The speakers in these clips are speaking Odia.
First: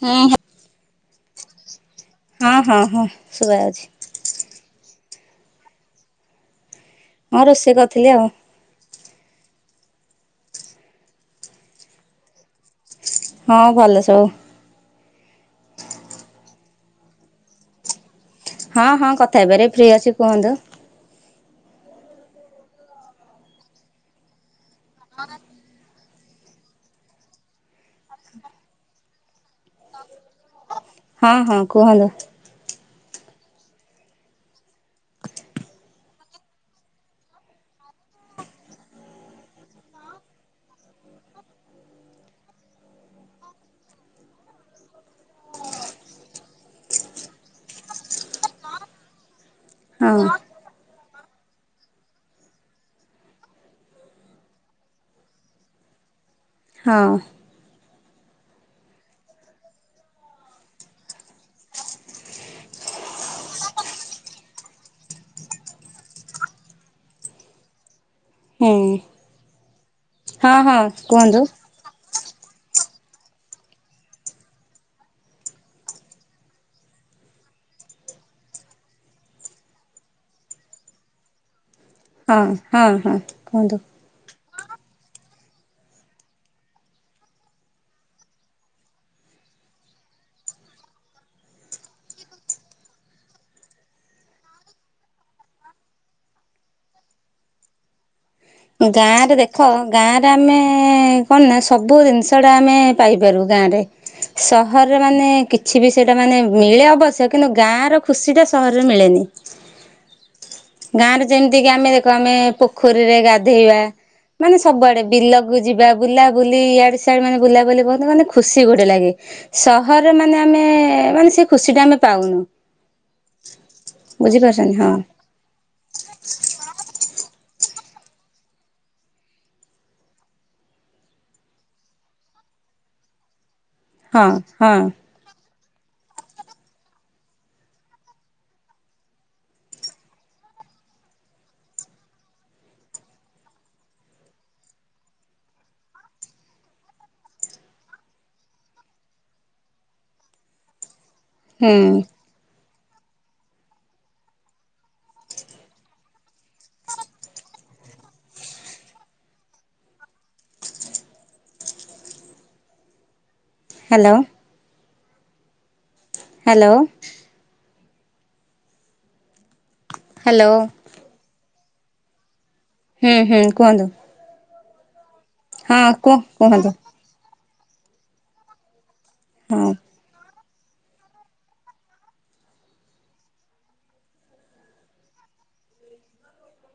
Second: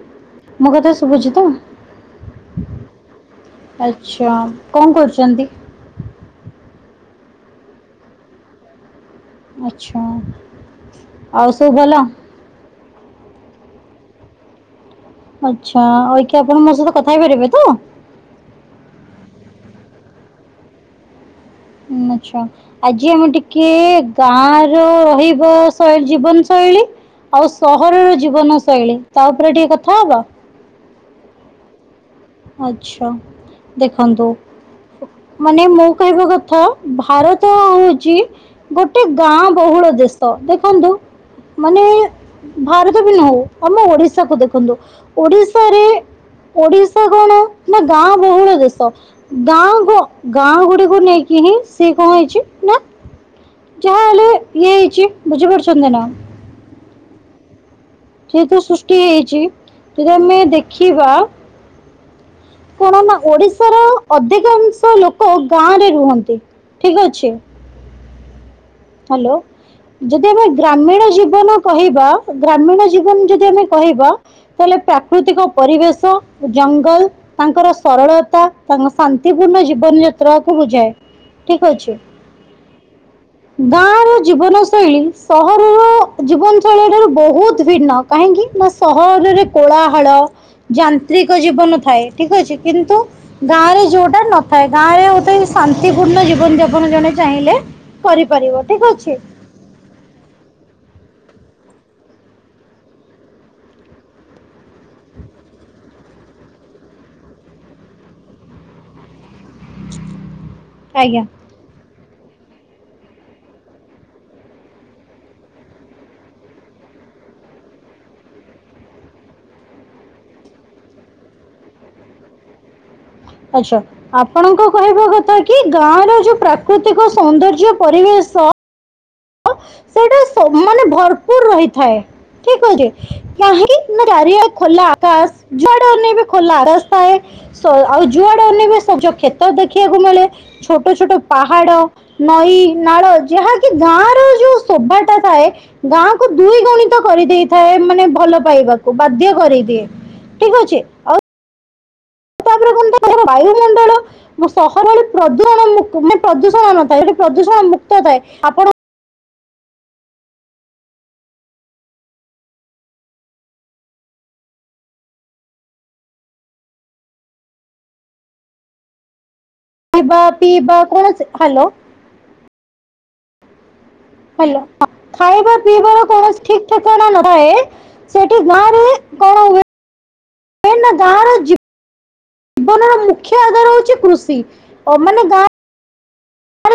ହୁଁଁ ହୁଁ। ମୋ କଥା ଶୁଭୁଛି ତ? ହଁ ହଁ ହଁ ସୁବା ଯାଉଛି। ସ୍ୱୟଂ କଣ କରୁଛନ୍ତି? ହଁ ରୋଷେଇ କରିଥିଲି ଆଉ। ଆଛା ଆଉ ସବୁ ଭଲ? ହଁ ଭଲ ସବୁ। ଆଚ୍ଛା ଅଇକି ଆପଣ ମୋ ସହିତ କଥା ହେଇପାରିବେ ତ? ହଁ ହଁ କଥା ହେଇପାରେ ଫ୍ରି ଅଛି କୁହନ୍ତୁ? ମୁଁଛା। ଆଜି ଆମେ ଟିକେ ଗାଁ ର ରହିବ ଶୈଳୀ ଜୀବନ ଶୈଳୀ। ଆଉ ସହରର ଜୀବନ ଶୈଳୀ ତା ଉପରେ ଟିକେ କଥା ହବ। ହଁ ହଁ କୁହନ୍ତୁ? ଆଚ୍ଛା ଦେଖନ୍ତୁ? ମାନେ ମୁଁ କହିବା କଥା ଭାରତ ହଉଛି ଗୋଟେ ଗାଁ ବହୁଳ ଦେଶ ଦେଖନ୍ତୁ ମାନେ ଭାରତ ବି ନ ହଉ ଆମ ଓଡିଶାକୁ ଦେଖନ୍ତୁ ଓଡିଶାରେ ଓଡ଼ି ତା କଣ ନା ଗାଁ ବହୁଳ ଦେଶ। ଗାଁ ଗ ହଁ ଗାଁ ଗୁଡିକୁ ନେଇକି ହିଁ ସେ କଣ ହେଇଛି ନା ଯାହା ହେଲେ ଇଏ ହେଇଚି ବୁଝିପାରୁଚନ୍ତି ନା? ହଁ। ଯେହେତୁ ସୃଷ୍ଟି ହେଇଚି ଯଦି ଆମେ ଦେଖିବା କଣ ନା ଓଡିଶାର ଅଧିକାଂଶ ଲୋକ ଗାଁରେ ରୁହନ୍ତି ଠିକି ଅଛି। ହୁଁ ହ୍ୟାଲୋ ଯଦି ଆମେ ହଁ ହଁ ଗ୍ରାମୀଣ କୁହନ୍ତୁ। ଜୀବନ କହିବା ଗ୍ରାମୀଣ ଜୀବନ ଯଦି ଆମେ କହିବା ତାହେଲେ ପ୍ରାକୃତିକ ପରିବେଶ ଜଙ୍ଗଲ ତାଙ୍କର ସରଳତା ତାଙ୍କ ଶାନ୍ତିପୂର୍ଣ୍ଣ ଜୀବନ ଯାତ୍ରାକୁ ବୁଝାଏ ଠିକି ଅଛି। ହଁ ହଁ ହଁ। କୁହନ୍ତୁ ଗାଁ ର ଜୀବନ ଶୈଳୀ ସହରର ଜୀବନଶୈଳି ଠାରୁ ବହୁତୁ ଭିନ୍ନ କାହିଁକି ନା ସହରରେ କୋଳାହାଳ ଯାନ୍ତ୍ରିକ ଜୀବନ ଥାଏ ଠିକି ଅଛି କିନ୍ତୁ ଗାଁ ରେ ଯୋଉଟା ନଥାଏ ଗାଁ ରେ ଗୋଟେ ଶାନ୍ତିପୂର୍ଣ୍ଣ ଜୀବନ ଯାପନ ଜଣେ ଚାହିଁଲେ କରିପାରିବ। ଠିକ୍ ଅଛି ଗାଁରେ ଦେ ଦେଖ ଗାଁରେ ଆମେ କଣ ନା ସବୁ ଜିନିଷଟା ଆମେ ପାଇପାରୁ ଗାଁରେ। ସହରରେ ମାନେ କିଛି ବି ସେଇଟା ମାନେ ମିଳେ ଅବଶ୍ୟ କିନ୍ତୁ ଗାଁ ର ଖୁସି ଟା ସହରରେ ମିଳେନି। ଗାଁ ଆଜ୍ଞା ରେ ଯେମିତି କା ଆମେ ଦେଖ ଆମେ ପୋଖରୀରେ ଗାଧେଇବା ମାନେ ସବୁଆଡେ ବିଲକୁ ଯିବା ବୁଲାବୁଲି ଇଆଡେ ସିଆଡେ ମାନେ ବୁଲା ବୁଲି କୁନ୍ତନ୍ତି ମାନେ ଖୁସି ଗୋଟେ ଲାଗେ। ସହରରେ ମାନେ ଆମେ ମାନେ ସେ ଖୁସି ଟା ଆମେ ପାଉନୁ। ଆଛା ଆପଣଙ୍କ ବୁଝିପାରୁଛନ୍ତି ହଁ। କହିବା କଥା କି ଗାଁ ର ଯୋଉ ପ୍ରାକୃତିକ ସୌନ୍ଦର୍ଯ୍ୟ ପରିବେଶ। ସେଇଟା ସ ମାନେ ଭରପୁରୁ ରହିଥାଏ ଠିକି ଅଛି କାହିଁକି? [unintelligible] ହଁ ନାର ହଁ ଖୋଲା ଆକାଶ ଜୁଆଡେଅନେଇବି ଖୋଲା ଆକାଶ ଥାଏ। ସ ଆଉ ଯୁଆଡେ ଅନେଇବେ ସଜକ୍ଷେତ ଦେଖିବାକୁ ମିଳେ। ଛୋଟ ଛୋଟ ପାହାଡ ନଈ ନାଳ ଯାହାକି ଗାଁ ଶୋଭା ଟା ଥାଏ। ଗାଁକୁ ଦୁଇ ଗୁଣିତ କରିଦେଇଥାଏ ମାନେ ଭଲ ପାଇବାକୁ ବାଧ୍ୟ କରିଦିଏ। ଠିକ୍ ଅଛି। ହୁଁ। [unintelligible] ବାୟୁ ମଣ୍ଡଳ ମୋ ସହରରେ ପ୍ରଦୂସଣ ମୁ ମାନେ ପ୍ରଦୂଷଣ ନଥାଏ ପ୍ରଦୂଷଣ ମୁକ୍ତ ଥାଏ ଆପଣ ହ୍ୟାଲୋ। ହ୍ୟାଲୋ। ଖାଇବା ହ୍ୟାଲୋ। ପିଇବା କୋଣସି ହ୍ୟାଲୋ। ହୁଁ ହୁଁ କୁହନ୍ତୁ? ହ୍ୟାଲୋ ଖାଇବା ହଁ ପିଇବାର କୁହ କୋଣସି ଠିକି କୁହନ୍ତୁ ଠିକଣା ନଥାଏ। ସେଠି ଗାଁ ରେ କଣ ହୁଁ। ଗାଁ ର ଜି ଜୀବନର ମୁଖ୍ୟ ଆଧାର ହଉଚି କୃଷି ମାନେ ଗାଁ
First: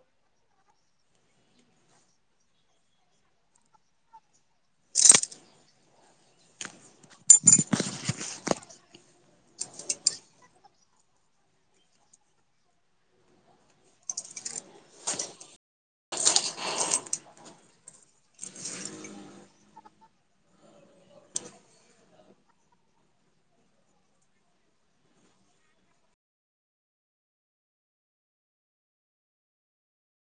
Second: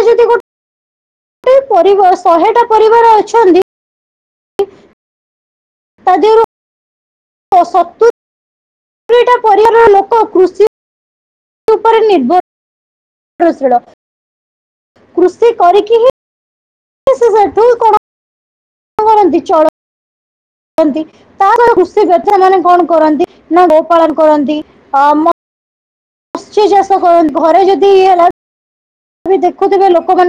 ଯଦି ଗୋ ଟେ ପରିବସ ଶହେଟା ପରିବାର ଅଛନ୍ତି ତା ଦେହରୁ ସତୁ [unintelligible] ଦଇଟା ପରିବାରର ଲୋକ କୃଷି କୃଷି ଉପରେ ନିଭର ଶିଳ କୃଷି କରିକି ହିଁ ସେ ସେଠୁ କଣ, କରନ୍ତି ଚଳ-ଅ-ନ୍ତି। ତାର ହୃଷିପତ୍ରମାନେ କଣ କରନ୍ତି ନା ଗୋପାାଳନ କରନ୍ତି ଅ-ଅ ମ [inaudible] ଚାଷ କରନ୍ତି ଘର ଯଦି ଏ ହେଲା [inaudible] ଦେଖୁଥିବେ ଲୋକମାନେ